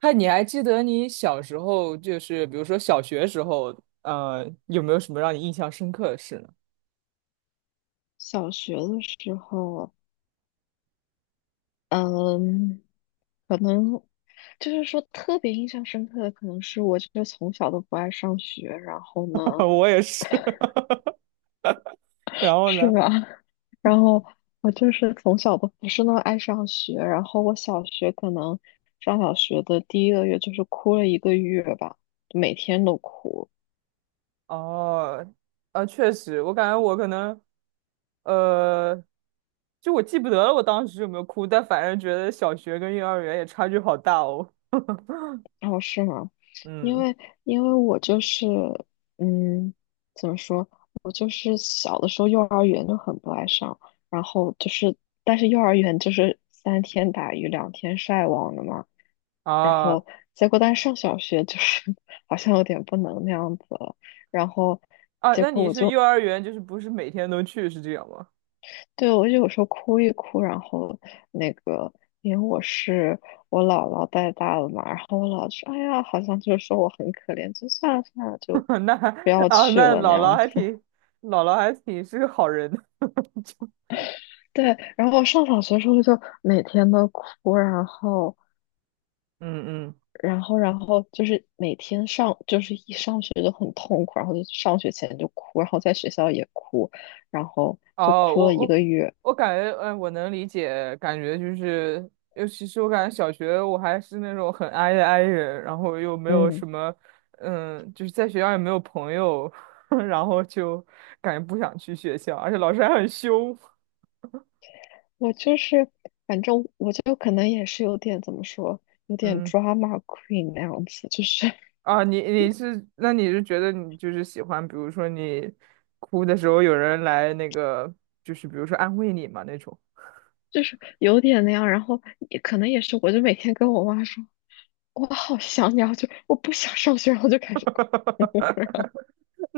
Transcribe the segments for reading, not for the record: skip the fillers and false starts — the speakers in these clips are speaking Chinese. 嗨，你还记得你小时候，就是比如说小学时候，有没有什么让你印象深刻的事呢？小学的时候，嗯，可能就是说特别印象深刻的，可能是我就是从小都不爱上学，然后 呢，我也是。然后是呢？吧？然后我就是从小都不是那么爱上学，然后我小学可能上小学的第一个月就是哭了一个月吧，每天都哭。哦，啊，确实，我感觉我可能，呃，就我记不得了，我当时有没有哭，但反正觉得小学跟幼儿园也差距好大哦。哦，是吗？因嗯，为因为我就是，嗯，怎么说？我就是小的时候幼儿园就很不爱上，然后就是，但是幼儿园就是三天打鱼两天晒网的嘛。然啊后结果，但是上小学就是 好像有点不能那样子了。然后啊，结那果你是幼儿园，就是不是每天都去，是这样吗？对，我就有时候哭一哭，然后那个，因为我是我姥姥带大的嘛，然后我姥姥说，哎呀，好像就是说我很可怜，就算了算了，就 那不要啊，去那了那姥姥样还子。挺，姥姥还挺是个好人的。对，然后我上小学的时候就每天都哭，然后嗯然后然后就是每天上就是一上学就很痛苦，然后就上学前就哭，然后在学校也哭，然后就哦，哭了我一我个月，我感觉，我能理解，感觉就是，尤其是我感觉小学我还是那种很 i 的 i 人，然后又没有什嗯。么，就是在学校也没有朋友，然后就感觉不想去学校，而且老师还很凶。我就是，反正我就可能也是有点怎么说，有点 嗯，drama queen 那样子，就是 啊，你你是，那你是觉得你就是喜欢，比如说你哭的时候有人来那个，就是比如说安慰你嘛那种。就是有点那样。然后也可能也是，我就每天跟我妈说，我好想你，啊，就我不想上学，然后就开始哭，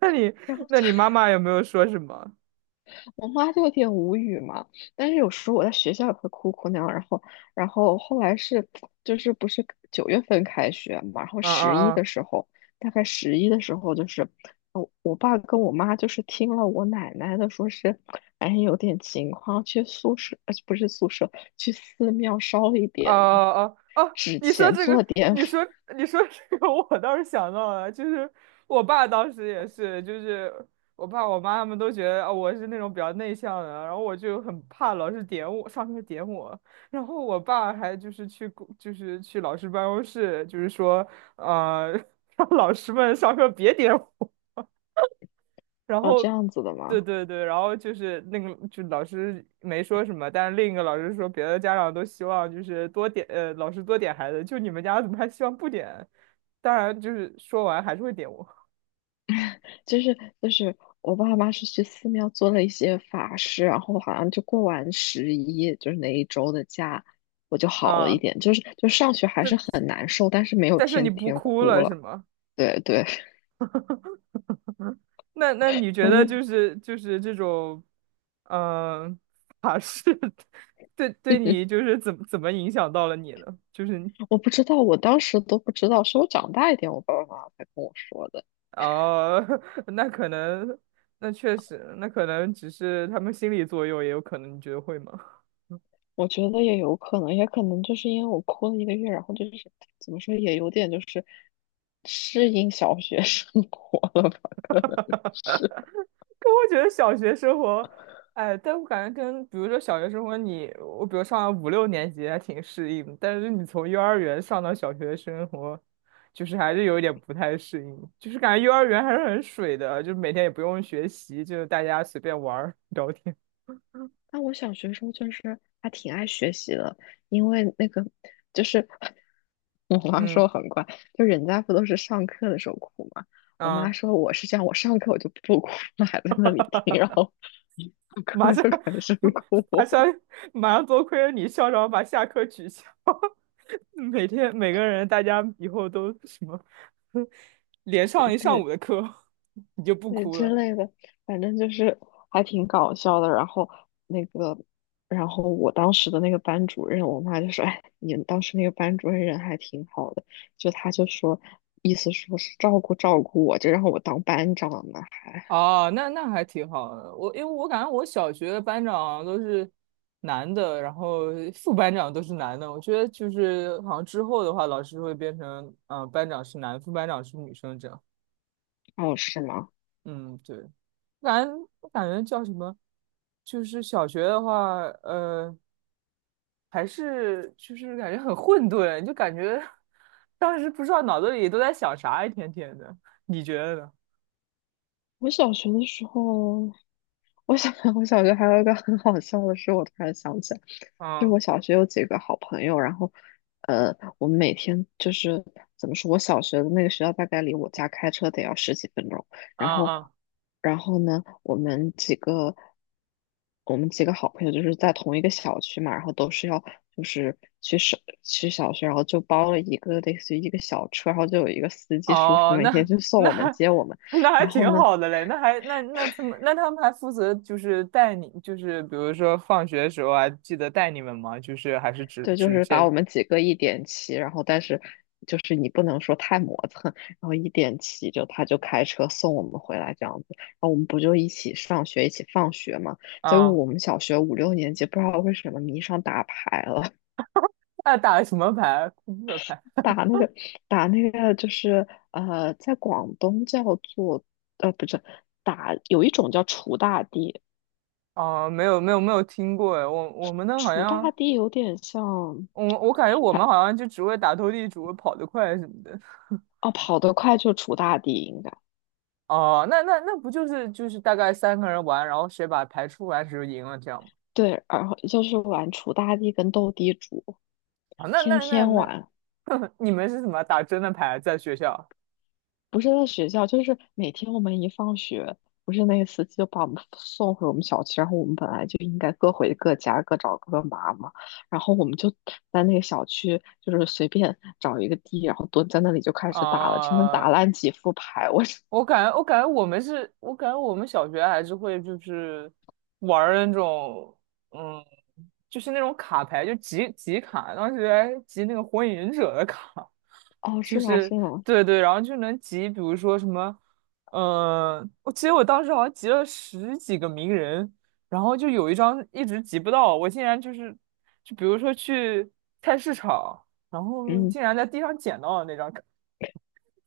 那你然后那就你妈妈有没有说什么？我妈就有点无语嘛，但是有时候我在学校也会哭哭那样，然后后来是，就是不是九月份开学嘛，然后嗯十一嗯的嗯。时候，大概十一的时候，就是我爸跟我妈就是听了我奶奶的，说是，哎，有点情况，去宿舍，不是宿舍，去寺庙烧一哦点哦哦，纸钱，做点 你说你说这个，我倒是想到了，就是我爸当时也是，就是我爸我妈他们都觉得啊我是那种比较内向的，然后我就很怕老师点我，上课点我，然后我爸还就是去老师办公室，就是说呃 让老师们上课别点我，然 哦，后，这样子的对嘛。对对，然后就是那个，就老师没说什么，但是另一个老师说，别的家长都希望就是多点，老师多点孩子，就你们家怎么还希望不点？当然，就是说完还是会点我就是我爸妈是去寺庙做了一些法事，然后好像就过完十一，就是那一周的假，我就好了一啊，点。就是就上学还是很难受，但是没有但是你天不天哭哭了是了。吗？对对，那你觉我得就 就是这种，嗯、法式 对对你就 是怎么影响到了你呢？就是我不知道，我当时都不知道，是我长大一点，我爸爸妈妈才跟我说的。哦，那可能，那确实，那可能只是他们心理作用，也有可能，你觉得会吗？我觉得也有可能，也可能就是因为我哭了一个月，然后就是怎么说，也有点就是适应小学生活了。 哈哈哈可我觉得小学生活，哎，但我感觉跟比如说小学生活你，我比如上了五六年级还挺适应，但是你从幼儿园上到小学生活，就是还是有一点不太适应，就是感觉幼儿园还是很水的，就每天也不用学习，就是大家随便玩儿聊天。但我小学时候就是还挺爱学习的，因为那个就是 我妈嗯说我很乖，就人家不都是上课的时候哭嘛，我妈啊。说我是这样，我上课我就不哭了，还在那里听，然后 一上马课上 就开始马上哭，马上多亏了你校长把下课取消，每天每个人大家以后都什么 连 上一上对，午的课，你就不对哭之了。类的，反正就是还挺搞笑的。然后那个，然后我当时的那个班主任，我妈就说："哎，你们当时那个班主任人还挺好的。"就她就说，意思说是照顾照顾我，就让我当班长呢，还哦，那还挺好的。因为我感觉我小学的班长都是男的，然后副班长都是男的。我觉得就是好像之后的话，老师会变成班长是男，副班长是女生这样。哦是吗？嗯，对。我感觉叫什么？就是小学的话，还是就是感觉很混沌，就感觉当时不知道脑子里都在想啥，一天天的。你觉得呢？我小学的时候。我小 我小学还有一个很好笑的事，我突然想起来，就我嗯小学有几个好朋友，然后，我们每天就是怎么说，我小学的那个学校大概离我家开车得要十几分钟，嗯然后，嗯，然后呢，我们几个好朋友就是在同一个小区嘛，然后都是要就是去小学，然后就包了一个类似于一个小车，然后就有一个司机叔叔哦，每天那就送那 我们 接我们，那还然后挺呢。好的嘞，那还那那他们那他们还负责就是带你，就是比如说放学的时候还记得带你们吗？就是还是只对，就只是把见我们几个一点齐，然后但是就是你不能说太磨蹭，然后一点齐就他就开车送我们回来这样子，然后我们不就一起上学一起放学嘛？结果啊，我们小学五六年级不知道为什么迷上打牌了，那打了什么牌？扑克牌？打那个打那个就是在广东叫做不是有一种叫锄大地，哦，没有没有没有听过哎，我们那好锄像大地有点像，我感觉我反们好像就只会打斗地主、跑得快什么的。哦跑得快就锄大地应该。哦，那不就是大概三个人玩，然后谁把牌出完谁就赢了这样吗？对，然后就是玩锄大地跟斗地主，啊，那天那那天那，玩，你们是怎么打真的牌在学校？不是在学校，就是每天我们一放学，不是那个司机就把我们送回我们小区，然后我们本来就应该各回各家，各找各妈嘛，然后我们就在那个小区，就是随便找一个地，然后蹲在那里就开始打了，真的打啊、烂几副牌，我 是，我感觉我们小学还是会就是玩儿那种，嗯，就是那种卡牌，就集集卡，当时还集那个火影忍者的卡，哦，就是吗？是是吗？对对，然后就能集，比如说什么，我记得我当时好像集了十几个鸣人，然后就有一张一直集不到，我竟然就是，就比如说去菜市场，然后嗯，竟然在地上捡到了那张卡，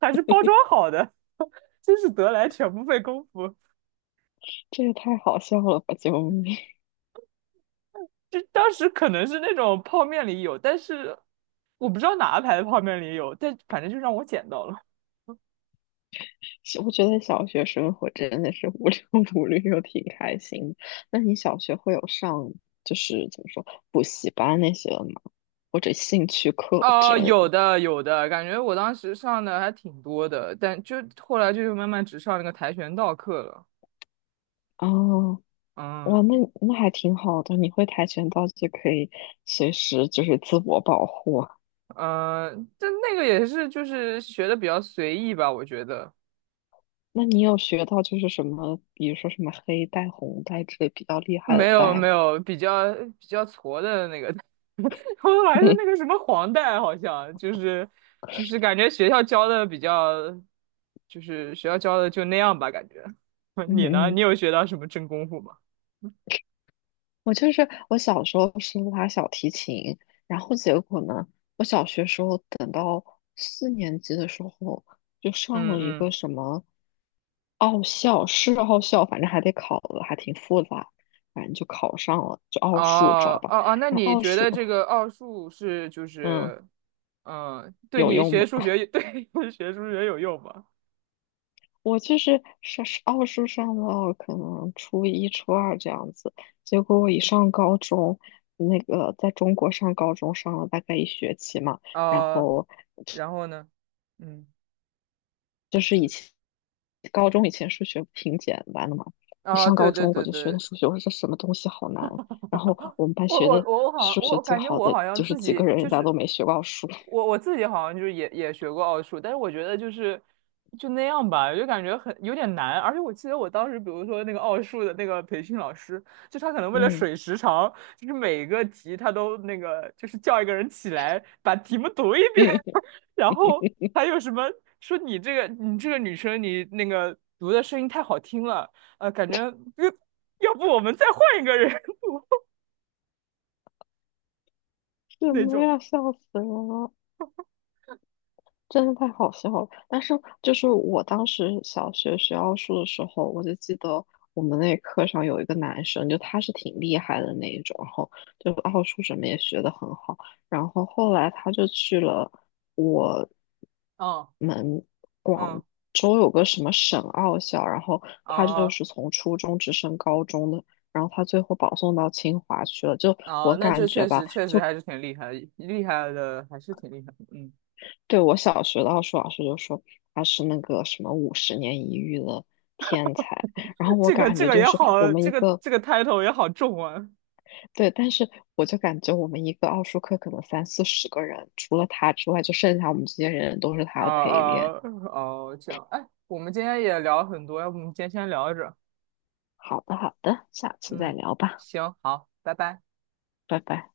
还是包装好的。真是得来全不费工夫。这也太好笑了吧！救命！就当时可能是那种泡面里有，但是我不知道哪个牌子泡面里有，但反正就让我捡到了。我觉得小学生活真的是无忧无虑又挺开心的。那你小学会有上就是怎么说补习班那些的吗？或者兴趣课之哦，类有的？的有的，感觉我当时上的还挺多的，但就后来就是慢慢只上那个跆拳道课了。哦，哇，嗯那那还挺好的。你会跆拳道就可以随时就是自我保护啊。嗯，但那个也是就是学的比较随意吧，我觉得。那你有学到就是什么，比如说什么黑带、红带之类比较厉害没的有带没吗？有，比较矬的那个，我还 是那嗯个什么黄带，好像就是感觉学校教的比较，就是学校教的就那样吧，感觉。你呢？嗯。你有学到什么真功夫吗？我就是我小时候是拉小提琴，然后结果呢，我小学时候等到四年级的时候，就上嗯了一个嗯，什么奥校，是奥校，反正还得考的，还挺复杂，反正就考上了，就奥数，知道哦吧？哦哦，那然后你奥觉数，得这个奥数是就嗯，是，嗯，对有你用学吗？数学 对学数学有用吗？我就是上奥数上到可能初一、初二这样子，结果我一上高中，那个在中国上高中上了大概一学期嘛。然啊、后然后呢？嗯，就高中以前数学挺简单的嘛，一啊、上对高对中我对就学的对，数学，我说这什么东西好难。然后我们班我学我的我我好像数我学我最感觉好我的好像就是自几个己人，就人家是都没学过数。我自己好像就是也学过奥数，但是我觉得就是就那样吧，就感觉很有点难。而且我记得我当时，比如说那个奥数的那个培训老师，就他可能为了嗯水时长，就是每一个题他都那个就是叫一个人起来把题目读一遍，嗯，然后还有什么说你这个女生你那个读的声音太好听了，感觉呃要不我们再换一个人 什那么种。呀，笑死人了。真的太好笑了。但是就是我当时小学学奥数的时候，我就记得我们那课上有一个男生，就他是挺厉害的那一种，然后就奥数什么也学得很好。然后后来他就去了我嗯们广嗯，州有个什么省奥校，然后他就哦是从初中直升高中的，然后他最后保送到清华去了。就哦，我那这感觉确吧。实确实还是挺厉害，厉害的还是挺厉害的。嗯，对，我小学的奥数老师就说他是那个什么五十年一遇的天才，然后我这个感这觉个就也是我好，们这一个个，这个 title 也好重啊。对，但是我就感觉我们一个奥数课可能三四十个人，除了他之外，就剩下我们这些人都是哦他的陪练。哦哦，这样。哎，我们今天也聊很多，要不我们今天先聊着。好的，好的，下次再嗯，聊吧，行，好，拜拜。拜拜。